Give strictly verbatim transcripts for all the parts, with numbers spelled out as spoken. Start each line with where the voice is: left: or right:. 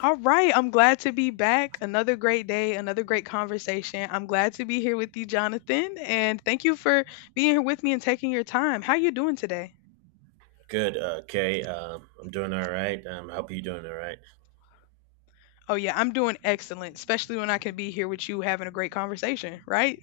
left: All right, I'm glad to be back. Another great day, another great conversation. I'm glad to be here with you, Jonathan, and thank you for being here with me and taking your time. How you doing today?
right: Good. uh, Okay. Um, I'm doing all right. Um, I hope you're doing all right.
left: Oh yeah, I'm doing excellent, especially when I can be here with you having a great conversation, right?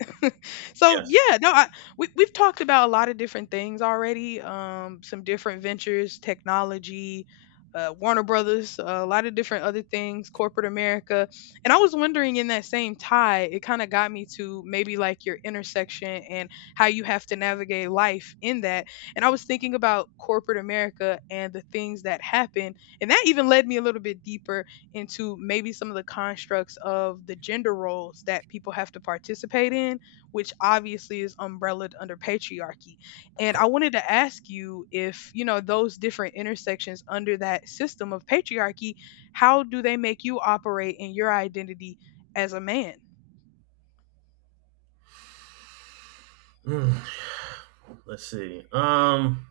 left: so
right: Yes.
left: yeah no I, we, we've talked about a lot of different things already, um some different ventures, technology, uh, Warner Brothers, uh, a lot of different other things, corporate America. And I was wondering, in that same tie, it kind of got me to maybe like your intersection and how you have to navigate life in that. And I was thinking about corporate America and the things that happen, and that even led me a little bit deeper into maybe some of the constructs of the gender roles that people have to participate in, which obviously is umbrellaed under patriarchy. And I wanted to ask you, if, you know, those different intersections under that system of patriarchy, how do they make you operate in your identity as a man?
right: Hmm. Let's see. Um,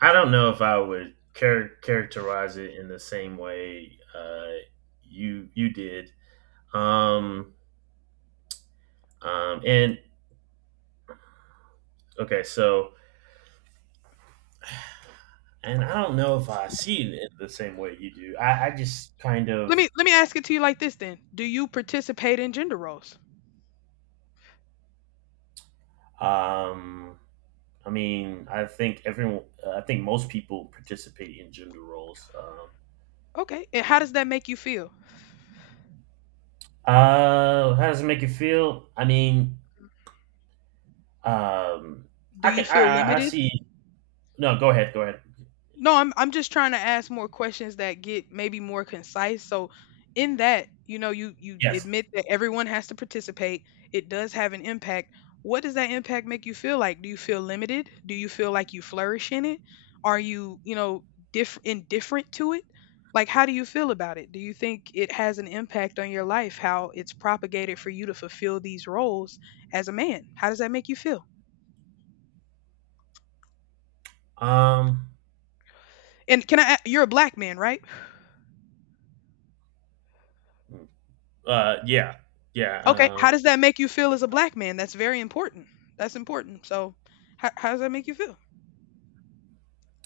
right: I don't know if I would char- characterize it in the same way uh, you you did. Um, um, and okay, so and I don't know if I see it in the same way you do. I, I just kind
left: Let
right: of
left: me let me ask it to you like this then. Do you participate in gender roles?
right: um, I mean, I think everyone, I think most people participate in gender roles. Um,
left: Okay. And how does that make you feel?
right: Uh, how does it make you feel? I mean, um,
left: Do
right: I
left: you
right: can I
left: feel
right: I I
left: limited?
right: see. No, go ahead, go ahead.
left: No, I'm I'm just trying to ask more questions that get maybe more concise. So in that, you know, you you
right: Yes.
left: admit that everyone has to participate. It does have an impact. What does that impact make you feel like? Do you feel limited? Do you feel like you flourish in it? Are you, you know, diff indifferent to it? Like how do you feel about it? Do you think it has an impact on your life how it's propagated for you to fulfill these roles as a man? How does that make you feel?
right: Um.
left: And can I a- you're a black man, right?
right: Uh. Yeah. Yeah.
left: Okay, how
right: Um.
left: does that make you feel as a black man? That's very important. That's important. So, how, how does that make you feel?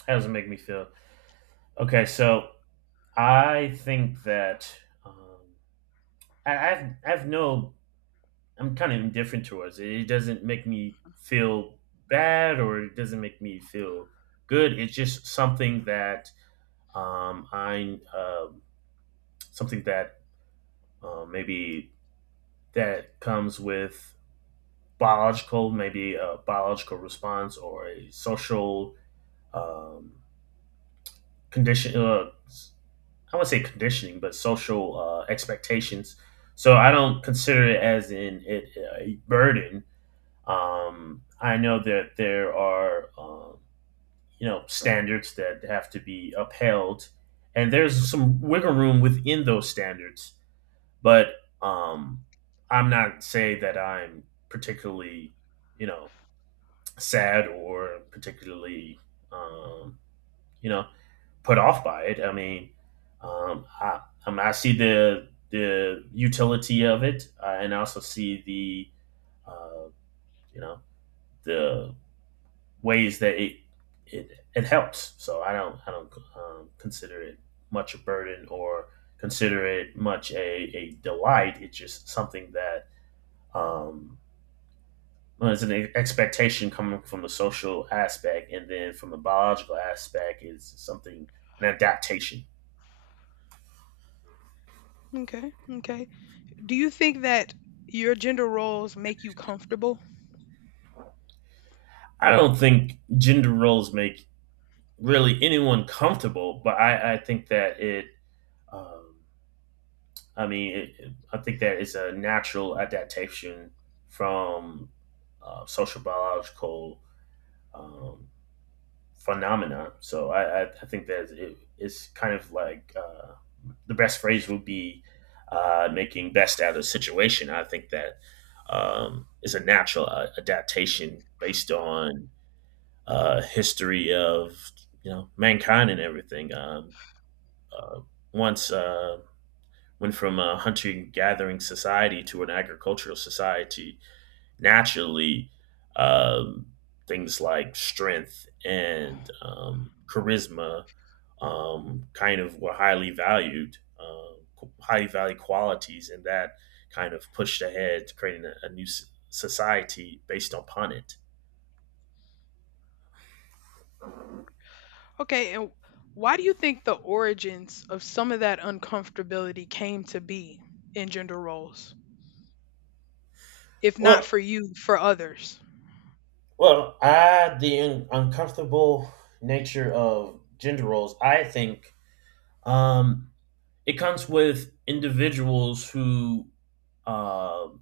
right: how does it make me feel? Okay, so I think that um, I, I've I've no, I'm kind of indifferent towards it. It doesn't make me feel bad or it doesn't make me feel good. It's just something that um, I um something that uh, maybe that comes with biological, maybe a biological response or a social um, condition. Uh, I would say conditioning, but social uh, expectations. So I don't consider it as in it a burden. Um, I know that there are um, you know standards that have to be upheld, and there's some wiggle room within those standards. But um, I'm not saying that I'm particularly, you know, sad or particularly, um, you know, put off by it. I mean, um, I, I, mean, I see the the utility of it, uh, and I also see the, uh, you know, the ways that it it, it helps. So I don't I don't um, consider it much a burden or consider it much a, a delight. It's just something that um, well, it's an expectation coming from the social aspect, and then from the biological aspect is something an adaptation.
left: Okay, okay. Do you think that your gender roles make you comfortable?
right: I don't think gender roles make really anyone comfortable, but I, I think that it. Um, I mean, it- I think that it's a natural adaptation from uh, social biological um, phenomena. So I, I, I think that it, it's kind of like uh, the best phrase would be uh, making best out of the situation. I think that um, is a natural uh, adaptation based on uh, history of you know mankind and everything. Um, uh, once uh, went from a hunting gathering society to an agricultural society naturally, um, things like strength and um, charisma um, kind of were highly valued, uh, highly valued qualities, and that kind of pushed ahead to creating a, a new society based upon it.
left: Okay, and why do you think the origins of some of that uncomfortability came to be in gender roles? If not
right: Well,
left: for you, for others.
right: well, I the un- uncomfortable nature of gender roles. I think um, it comes with individuals who um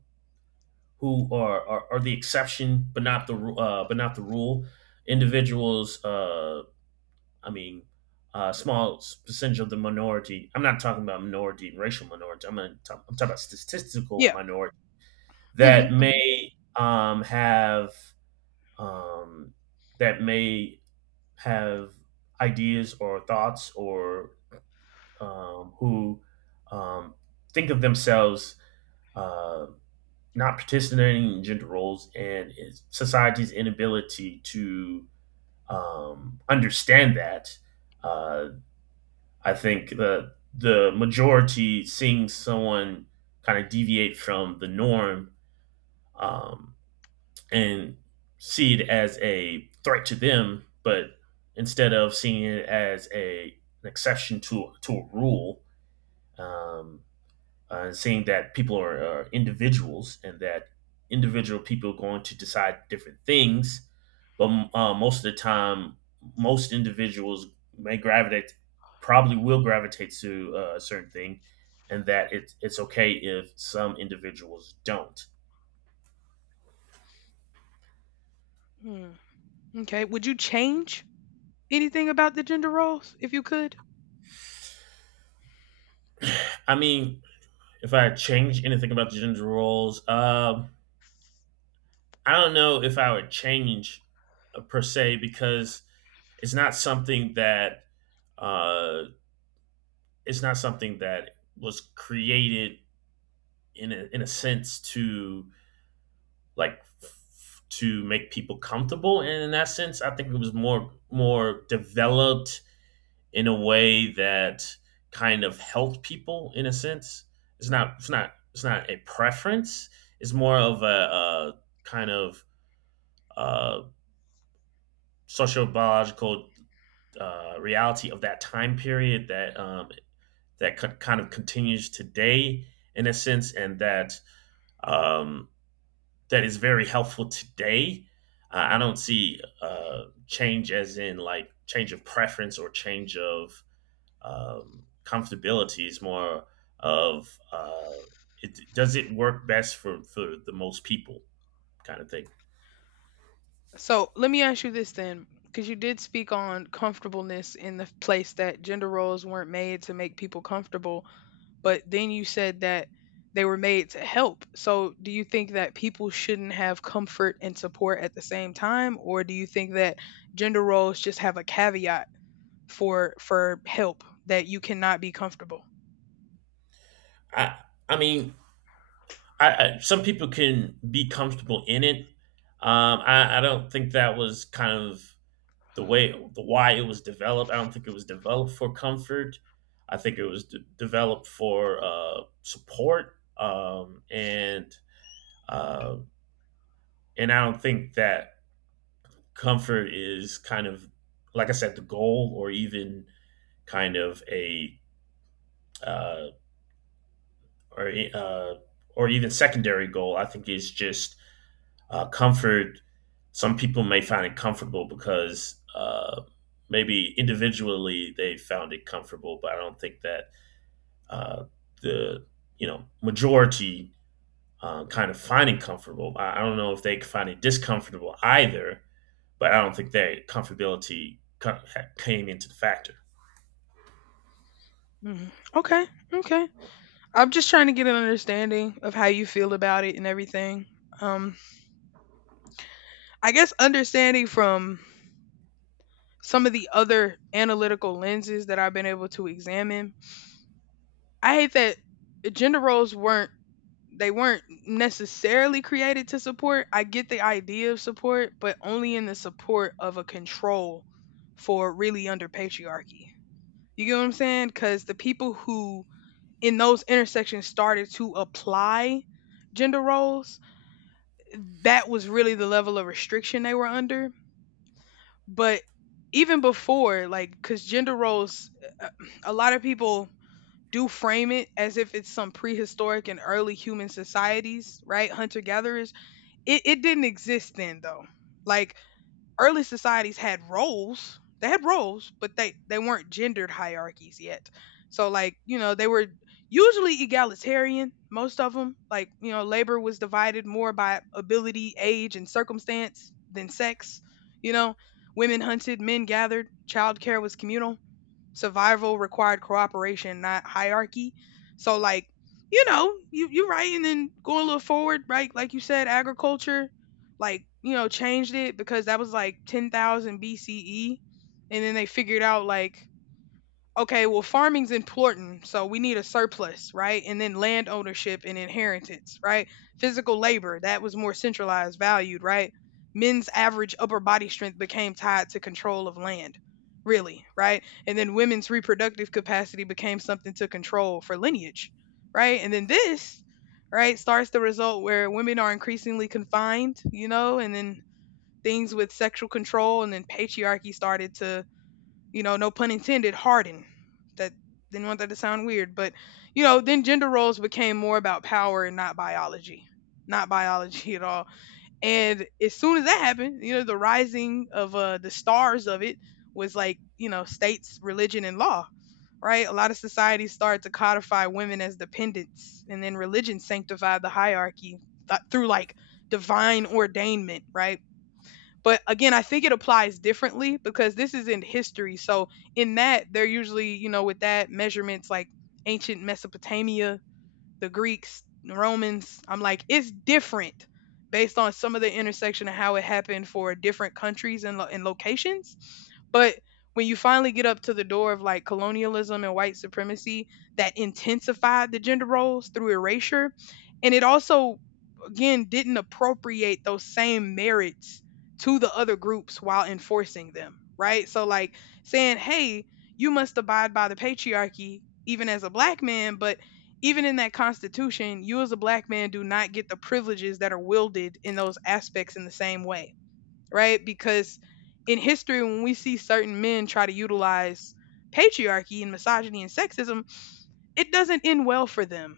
right: who are, are, are the exception, but not the uh, but not the rule. Individuals, uh, I mean, uh, small percentage of the minority. I'm not talking about minority and racial minority. I'm not talk, I'm talking about statistical
left: Yeah.
right: minority
left: Mm-hmm,
right: that
left: mm-hmm.
right: may um, have um, that may have ideas or thoughts or um, who um, think of themselves uh, not participating in gender roles and society's inability to um, understand that. Uh, I think the the majority seeing someone kind of deviate from the norm, um, and see it as a threat to them, but instead of seeing it as a an exception to to a rule, um, uh, saying that people are, are individuals and that individual people are going to decide different things. But uh, most of the time, most individuals may gravitate, probably will gravitate to uh, a certain thing, and that it, it's okay if some individuals don't.
left: Hmm. Okay. Would you change anything about the gender roles if you could?
right: I mean, if I change anything about the gender roles, um, I don't know if I would change uh, per se, because it's not something that uh, it's not something that was created in a, in a sense to like f- to make people comfortable, and in that sense I think it was more more developed in a way that kind of helped people in a sense. It's not it's not it's not a preference. It's more of a, a kind of uh, social biological uh, reality of that time period that um, that co- kind of continues today in a sense, and that um, that is very helpful today. Uh, I don't see uh, change as in like change of preference or change of um, comfortability. It's more of uh, it, does it work best for, for the most people kind of thing.
left: So let me ask you this then, because you did speak on comfortableness in the place that gender roles weren't made to make people comfortable, but then you said that they were made to help. So do you think that people shouldn't have comfort and support at the same time, or do you think that gender roles just have a caveat for for help that you cannot be comfortable?
right: I I mean, I, I some people can be comfortable in it. Um, I, I don't think that was kind of the way the why it was developed. I don't think it was developed for comfort. I think it was de- developed for uh, support, um, and uh, and I don't think that comfort is kind of, like I said, the goal or even kind of a uh, or uh, or even secondary goal. I think it's just uh, comfort. Some people may find it comfortable because uh, maybe individually they found it comfortable, but I don't think that uh, the you know majority, uh, kind of finding comfortable. I don't know if they find it discomfortable either, but I don't think that comfortability came into the factor.
left: Mhm. Okay, okay. I'm just trying to get an understanding of how you feel about it and everything. Um, I guess understanding from some of the other analytical lenses that I've been able to examine. I hate that gender roles weren't they weren't necessarily created to support. I get the idea of support, but only in the support of a control for, really, under patriarchy. You get what I'm saying? Cuz the people who in those intersections started to apply gender roles, that was really the level of restriction they were under. But even before, like, because gender roles, uh, a lot of people do frame it as if it's some prehistoric and early human societies, right, hunter gatherers, it, it didn't exist then though. Like early societies had roles. They had roles, but they they weren't gendered hierarchies yet. So like, you know, they were usually egalitarian, most of them. Like, you know, labor was divided more by ability, age, and circumstance than sex, you know. Women hunted, men gathered, childcare was communal. Survival required cooperation, not hierarchy. So like, you know, you you right, and then going a little forward, right? Like you said, agriculture, like, you know, changed it because that was like ten thousand B C E, and then they figured out like, okay, well, farming's important, so we need a surplus, right? And then land ownership and inheritance, right? Physical labor, that was more centralized, valued, right? Men's average upper body strength became tied to control of land, really, right? And then women's reproductive capacity became something to control for lineage, right? And then this, right, starts the result where women are increasingly confined, you know, and then things with sexual control, and then patriarchy started to, you know, no pun intended, harden. That, didn't want that to sound weird, but you know, then gender roles became more about power and not biology, not biology at all. And as soon as that happened, you know, the rising of uh, the stars of it was like, you know, states, religion, and law. Right, a lot of societies started to codify women as dependents, and then religion sanctified the hierarchy th- through like divine ordainment. Right, but again, I think it applies differently because this is in history. So in that, they're usually, you know, with that measurements like ancient Mesopotamia, the Greeks, the Romans. I'm like, it's different based on some of the intersection of how it happened for different countries and, lo- and locations. But when you finally get up to the door of like colonialism and white supremacy, that intensified the gender roles through erasure, and it also, again, didn't appropriate those same merits to the other groups while enforcing them, right? So, like saying, hey, you must abide by the patriarchy even as a black man, but even in that constitution, you as a black man do not get the privileges that are wielded in those aspects in the same way, right? Because in history, when we see certain men try to utilize patriarchy and misogyny and sexism, it doesn't end well for them.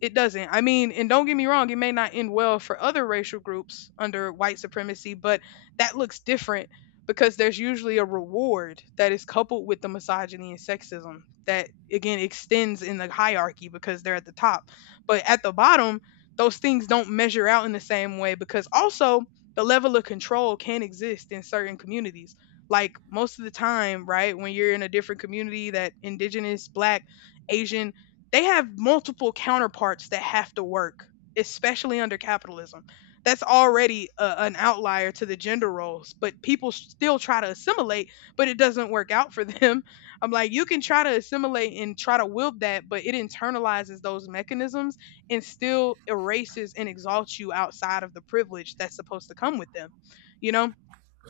left: It doesn't. I mean, and don't get me wrong, it may not end well for other racial groups under white supremacy, but that looks different because there's usually a reward that is coupled with the misogyny and sexism that again extends in the hierarchy because they're at the top. But at the bottom, those things don't measure out in the same way because also the level of control can exist in certain communities. Like most of the time, right, when you're in a different community that indigenous, black, Asian, they have multiple counterparts that have to work, especially under capitalism. That's already a, an outlier to the gender roles, but people still try to assimilate, but it doesn't work out for them. I'm like, you can try to assimilate and try to wield that, but it internalizes those mechanisms and still erases and exalts you outside of the privilege that's supposed to come with them, you know?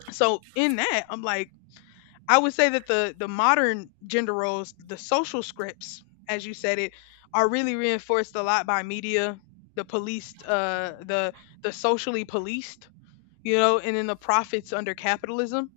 left: So, in that, I'm like, I would say that the the modern gender roles, the social scripts, as you said it, are really reinforced a lot by media, the policed, uh, the the socially policed, you know, and then the profits under capitalism,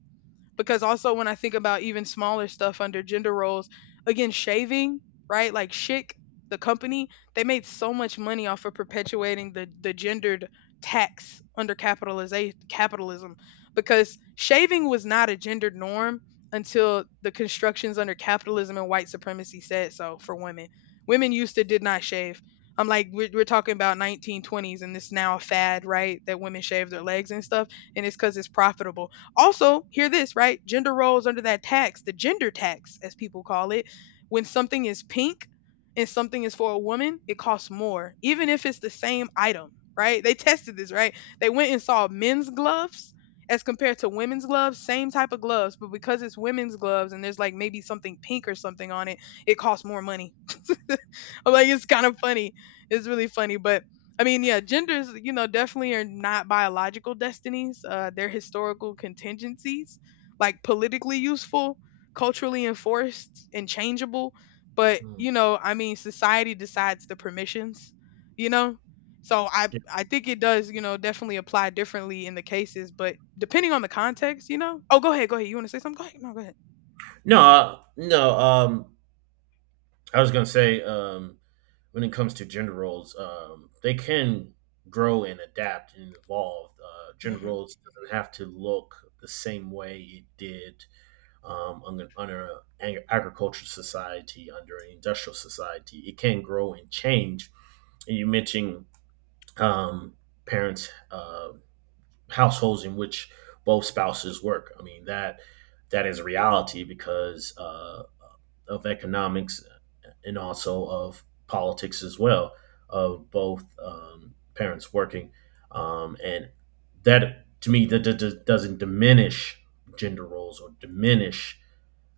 left: because also when I think about even smaller stuff under gender roles, again, shaving, right? Like Schick, the company, they made so much money off of perpetuating the the gendered tax under capitalization capitalism because shaving was not a gendered norm until the constructions under capitalism and white supremacy said so for women. Women used to did not shave. I'm like we're, we're talking about nineteen twenties, and it's now a fad, right? That women shave their legs and stuff, and it's because it's profitable. Also, hear this, right? Gender roles under that tax, the gender tax, as people call it, when something is pink and something is for a woman, it costs more, even if it's the same item, right? They tested this, right? They went and saw men's gloves as compared to women's gloves, same type of gloves, but because it's women's gloves and there's like maybe something pink or something on it, it costs more money. I'm like, it's kind of funny. It's really funny. But I mean, yeah, genders, you know, definitely are not biological destinies. Uh, they're historical contingencies, like politically useful, culturally enforced, and changeable. But,
right: Mm.
left: you know, I mean, society decides the permissions, you know? So I, I think it does, you know, definitely apply differently in the cases, but depending on the context, you know. Oh, go ahead, go ahead. You want to say something? Go ahead. No, go ahead.
right: No, uh, no. Um, I was gonna say, um, when it comes to gender roles, um, they can grow and adapt and evolve. Uh, gender
left: Mm-hmm.
right: roles doesn't have to look the same way it did, um, under, under an agricultural society, under an industrial society. It can grow and change. And you mentioned um, parents, uh, households in which both spouses work. I mean that that is a reality because uh, of economics and also of politics as well, of both um, parents working, um, and that, to me, that, that- that doesn't diminish gender roles or diminish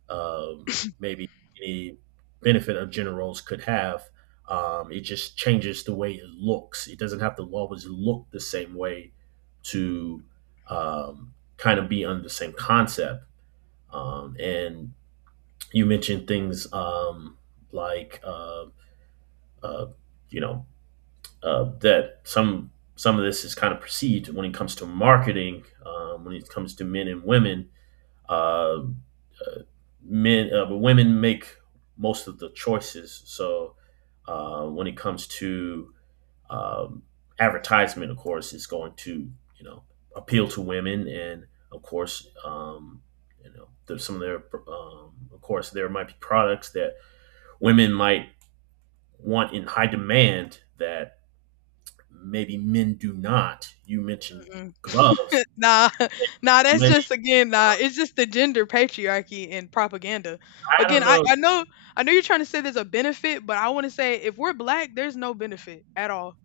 right: um, maybe any benefit a generals could have. Um, it just changes the way it looks. It doesn't have to always look the same way to um, kind of be under the same concept. Um, and you mentioned things, um, like uh, uh, you know uh, that some some of this is kind of perceived when it comes to marketing, um, when it comes to men and women, uh, uh, men uh, women make most of the choices. So uh, when it comes to um, advertisement, of course it's going to you know appeal to women. And of course, um, you know there's some of their, um, of course there might be products that women might want in high demand that maybe men do not. You mentioned
left: Mm-mm.
right: gloves,
left: Nah, nah, that's just
right: maybe,
left: again, nah, it's just the gender patriarchy and propaganda.
right: I
left: Again, I,
right: don't
left: I know I know you're trying to say there's a benefit, but I want to say if we're black, there's no benefit at all.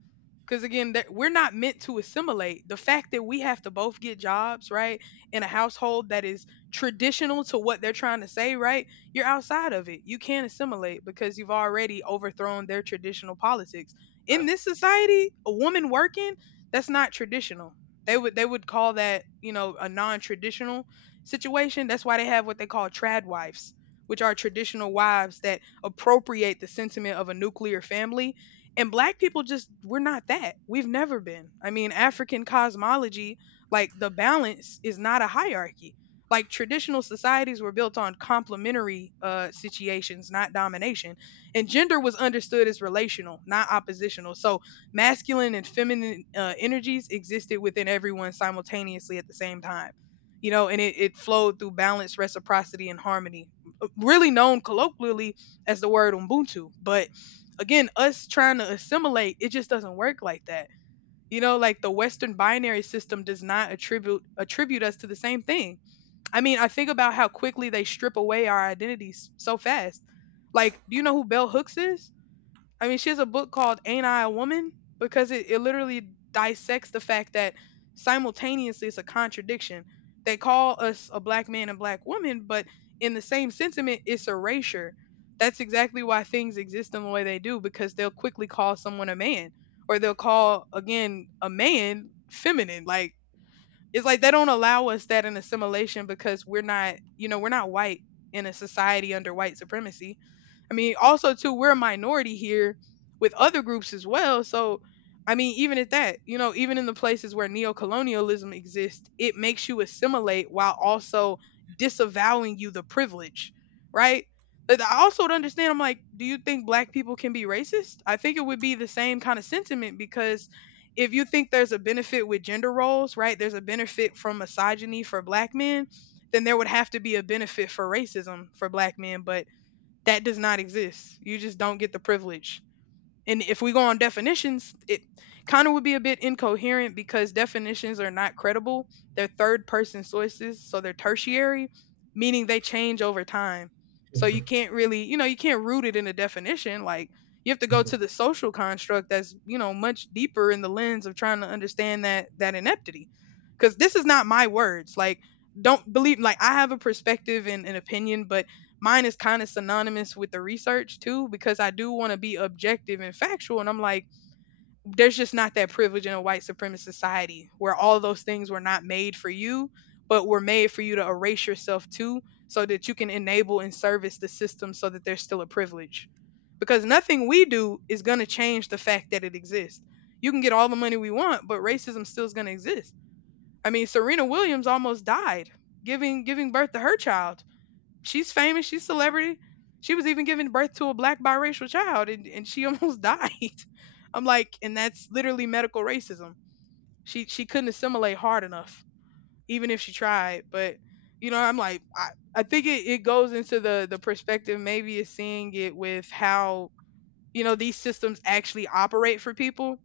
left: Because again, that we're not meant to assimilate. The fact that we have to both get jobs, right, in a household that is traditional to what they're trying to say, right, you're outside of it. You can't assimilate because you've already overthrown their traditional politics. In this society, a woman working, that's not traditional. They would they would call that, you know, a non-traditional situation. That's why they have what they call trad wives, which are traditional wives that appropriate the sentiment of a nuclear family, and black people just, we're not that. We've never been. I mean, African cosmology, like the balance is not a hierarchy. Like traditional societies were built on complementary uh, situations, not domination. And gender was understood as relational, not oppositional. So masculine and feminine uh, energies existed within everyone simultaneously at the same time. You know, and it, it flowed through balance, reciprocity, and harmony, uh, really known colloquially as the word Ubuntu, but again, us trying to assimilate, it just doesn't work like that. You know, like the Western binary system does not attribute attribute us to the same thing. I mean, I think about how quickly they strip away our identities so fast. Like, do you know who Bell Hooks is? I mean, she has a book called Ain't I a Woman? Because it, it literally dissects the fact that simultaneously it's a contradiction. They call us a black man and black woman, but in the same sentiment, it's erasure. That's exactly why things exist in the way they do, because they'll quickly call someone a man, or they'll call, again, a man feminine. Like, it's like they don't allow us that in assimilation because we're not, you know, we're not white in a society under white supremacy. I mean, also too, we're a minority here with other groups as well. So, I mean, even at that, you know, even in the places where neocolonialism exists, it makes you assimilate while also disavowing you the privilege, right? But I also don't understand. I'm like, do you think black people can be racist? I think it would be the same kind of sentiment because if you think there's a benefit with gender roles, right? There's a benefit from misogyny for black men, then there would have to be a benefit for racism for black men, but that does not exist. You just don't get the privilege, and if we go on definitions, it kind of would be a bit incoherent because definitions are not credible. They're third person sources, so they're tertiary, meaning they change over time. So
right: know.
left: you can't really, you know, you can't root it in a definition. Like you have to go to the social construct that's, you know, much deeper in the lens of trying to understand that that ineptity. Because this is not my words. Like, don't believe like I have a perspective and an opinion, but mine is kind of synonymous with the research too, because I do want to be objective and factual, and I'm like there's just not that privilege in a white supremacist society, where all those things were not made for you but were made for you to erase yourself to, so that you can enable and service the system, so that there's still a privilege, because nothing we do is going to change the fact that it exists. You can get all the money we want, but racism still is going to exist. I mean, Serena Williams almost died giving giving birth to her child. She's famous. She's celebrity. She was even giving birth to a black biracial child, and, and she almost died. I'm like, and that's literally medical racism. She she couldn't assimilate hard enough, even if she tried. But you know, I'm like, I, I think it, it goes into the the perspective maybe is seeing it with how, you know, these systems actually operate for people.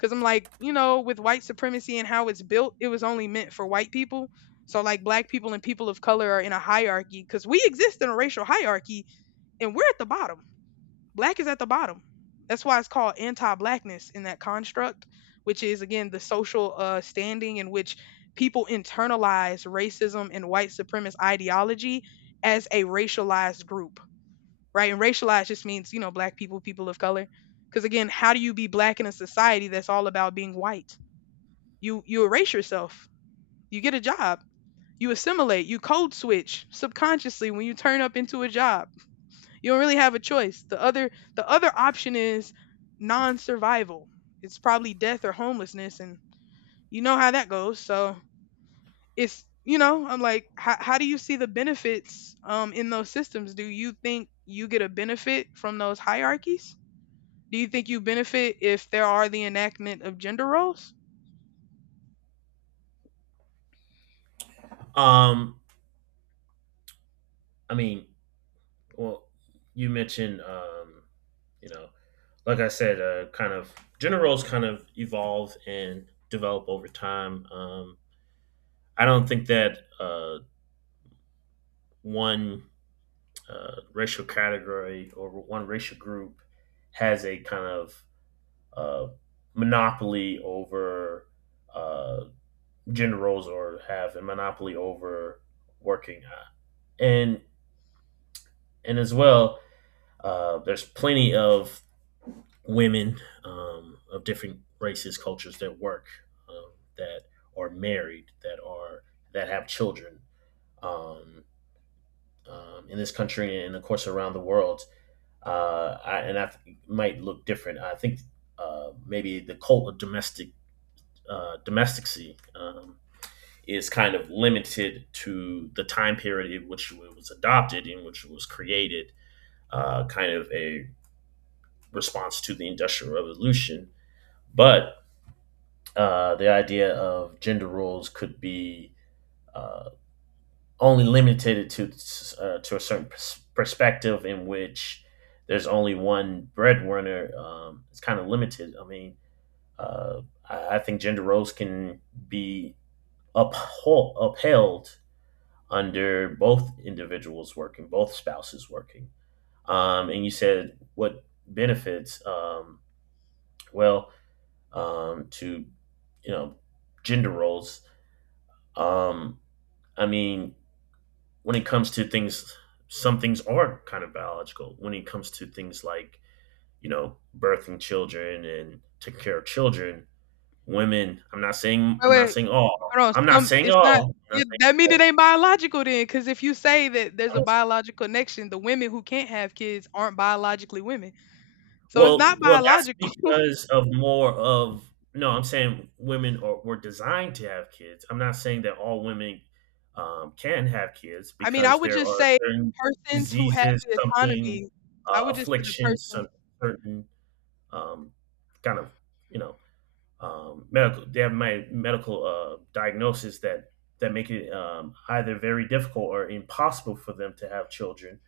left: Cause I'm like, you know, with white supremacy and how it's built, it was only meant for white people. So like black people and people of color are in a hierarchy, because we exist in a racial hierarchy and we're at the bottom. Black is at the bottom. That's why it's called anti-blackness in that construct, which is again the social uh, standing in which people internalize racism and white supremacist ideology as a racialized group, right? And racialized just means, you know, black people, people of color. Because again, how do you be black in a society that's all about being white? You you erase yourself. You get a job. You assimilate. You code switch subconsciously when you turn up into a job. You don't really have a choice. The other the other option is non-survival. It's probably death or homelessness, and you know how that goes. So it's, you know, I'm like, how, how do you see the benefits um, in those systems? Do you think you get a benefit from those hierarchies? Do you think you benefit if there are the enactment of gender roles?
right: um I mean, well, you mentioned, um, you know, like I said, uh, kind of gender roles kind of evolve and develop over time. Um, I don't think that uh, one uh, racial category or one racial group has a kind of uh, monopoly over uh, gender roles or have a monopoly over working. Uh, And and as well, uh, there's plenty of women um, of different races, cultures that work, um, that are married, that are that have children, um, um, in this country and of course around the world. Uh, I, and I th- might look different. I think uh, maybe the cult of domestic uh, domesticacy um, is kind of limited to the time period in which it was adopted, in which it was created, uh, kind of a response to the Industrial Revolution. But uh, the idea of gender roles could be uh, only limited to uh, to a certain pers- perspective in which there's only one breadwinner. Um, it's kind of limited. I mean, uh, I, I think gender roles can be uphol- upheld under both individuals working, both spouses working. Um, and you said, what benefits? Um, well, um, to, you know, gender roles. Um, I mean, when it comes to things, some things are kind of biological. When it comes to things like, you know, birthing children and taking care of children, women. I'm not saying,
left: Wait,
right: I'm not
left: wait,
right: saying all.
left: hold on,
right: I'm not
left: some
right: saying
left: it's not,
right: all. I'm not
left: yeah,
right: saying
left: that mean it
right: all.
left: ain't biological then, because if you say that there's
right: I'm
left: a
right: not-
left: biological connection, the women who can't have kids aren't biologically women. So it's not
right: well, well, that's
left: biological.
right: because of more of, no, I'm saying women are, were designed to have kids. I'm not saying that all women um, can have kids
left: I mean, I
right: because
left: would
right: there
left: just
right: are
left: say
right: certain
left: persons who have
right: diseases,
left: the
right: something,
left: autonomy. I
right: uh,
left: would just say the
right: afflictions,
left: persons.
right: some certain, um, kind of, you know um, medical they have my medical uh, diagnosis that that make it um, either very difficult or impossible for them to have children.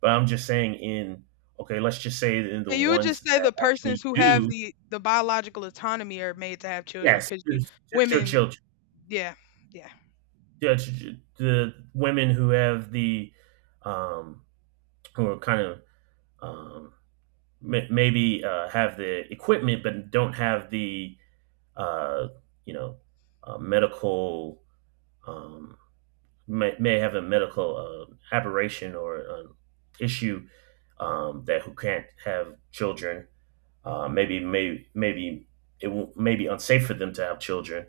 right: But I'm just saying in okay, let's just say in the
left: Yeah, you would
right: ones
left: just say the
right: that
left: persons
right: actually
left: who have
right: do.
left: the the biological autonomy are made to have children,
right: Yes,
left: because you
right: it's just your
left: women.
right: children.
left: Yeah, yeah.
right: Yeah, the women who have the um, who are kind of, um, may- maybe uh, have the equipment but don't have the uh, you know, uh, medical um, may, may have a medical uh, aberration or an issue, um, that who can't have children. Uh, maybe maybe maybe it will, may be unsafe for them to have children.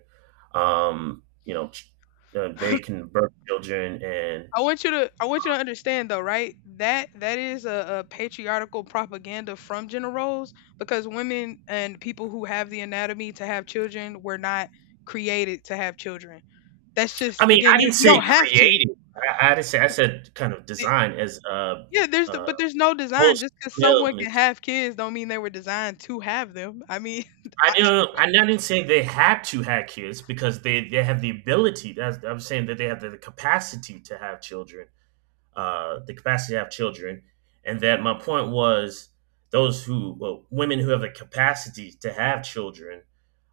right: Um, you know, ch- uh, they can birth children, and
left: I want you to I want you to understand though, right? That that is a, a patriarchal propaganda from gender roles, because women and people who have the anatomy to have children were not created to have children. That's
right: I
left: just
right: mean,
left: again,
right: I
left: you,
right: didn't
left: you
right: say
left: don't have to.
right: creating. I, I didn't say I said kind of
left: It-
right: design as uh,
left: Yeah, there's the,
right: uh,
left: but there's no design.
right: most
left: Just because someone can
right: films
left: have kids, don't mean they were designed to have them. I mean,
right: I
left: I,
right: don't. I didn't say they had to have kids because they, they have the ability. That's I'm saying that they have the, the capacity to have children. Uh, the capacity to have children, and that my point was those who well, women who have the capacity to have children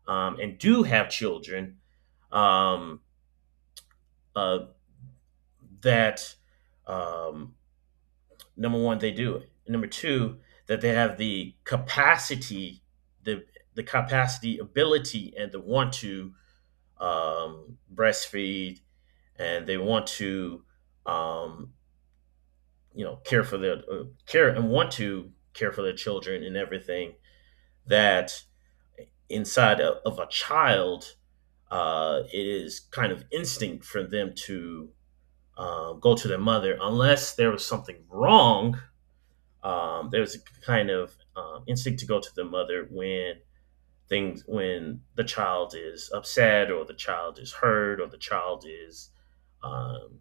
right: um, and do have children. Um, uh, that um, Number one, they do it. Number two, that they have the capacity, the the capacity, ability, and the want to um, breastfeed, and they want to, um, you know, care for their uh, care and want to care for their children and everything. That inside of, of a child, uh, it is kind of instinct for them to uh, go to their mother unless there was something wrong. Um, there's a kind of um, instinct to go to the mother when things when the child is upset or the child is hurt or the child is um,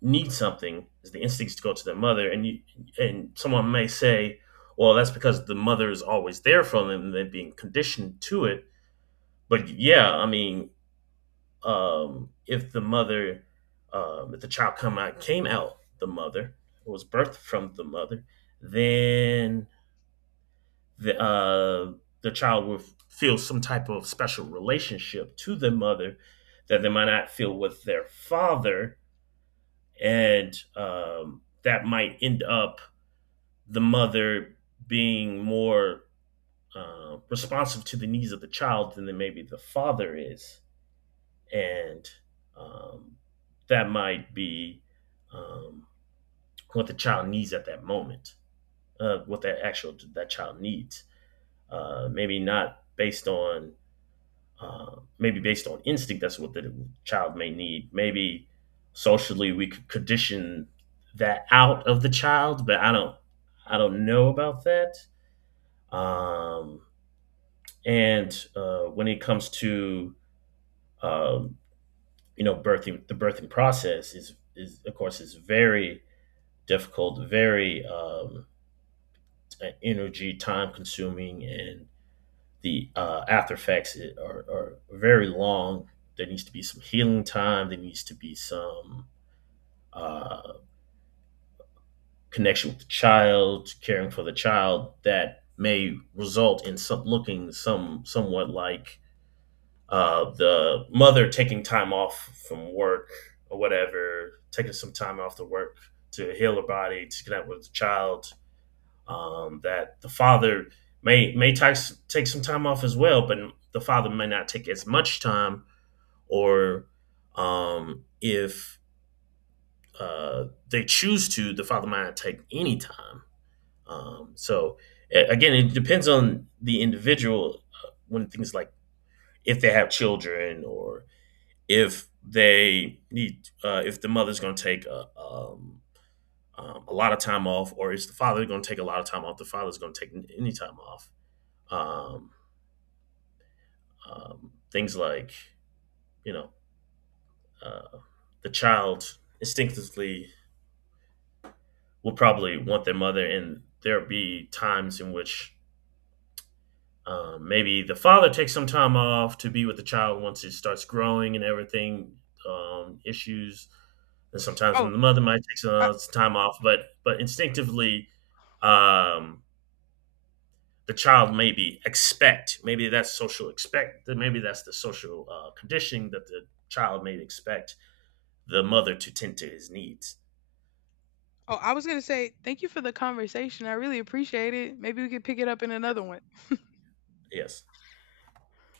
right: needs something is the instincts to go to their mother, and you and someone may say well that's because the mother is always there for them and they're being conditioned to it, but yeah, I mean, um, if the mother um, if the child come out came out the mother was birthed from the mother, then the uh, the child will feel some type of special relationship to their mother that they might not feel with their father, and um, that might end up the mother being more uh, responsive to the needs of the child than maybe the father is, and um, that might be um, what the child needs at that moment, uh, what that actual that child needs. Uh, maybe not based on uh, Maybe based on instinct, that's what the child may need. Maybe socially we could condition that out of the child, but i don't i don't know about that. Um, and uh, When it comes to um, you know birthing, the birthing process is is of course is very difficult, very um, energy time consuming, and the uh, after effects are, are very long. There needs to be some healing time. There needs to be some uh, connection with the child, caring for the child that may result in some looking some somewhat like uh, the mother taking time off from work or whatever, taking some time off to work to heal her body, to connect with the child. Um, that the father may may take take some time off as well, but the father may not take as much time, or um, if uh, they choose to, the father might not take any time. Um, so again, it depends on the individual uh, when things like if they have children or if they need uh, if the mother's going to take a, um, um, a lot of time off, or is the father going to take a lot of time off, the father's going to take n- any time off. um, um, Things like you know uh, the child instinctively will probably want their mother, and there'll be times in which um, maybe the father takes some time off to be with the child once it starts growing and everything. Um, issues, and sometimes the
left: oh,
right: mother might take
left: I,
right: some time off, but but instinctively, um, the child maybe expect maybe that's social expect that maybe that's the social uh, conditioning that the child may expect the mother to tend to his needs.
left: oh, I was gonna say thank you for the conversation. I really appreciate it. Maybe we could pick it up in another one.
right: Yes.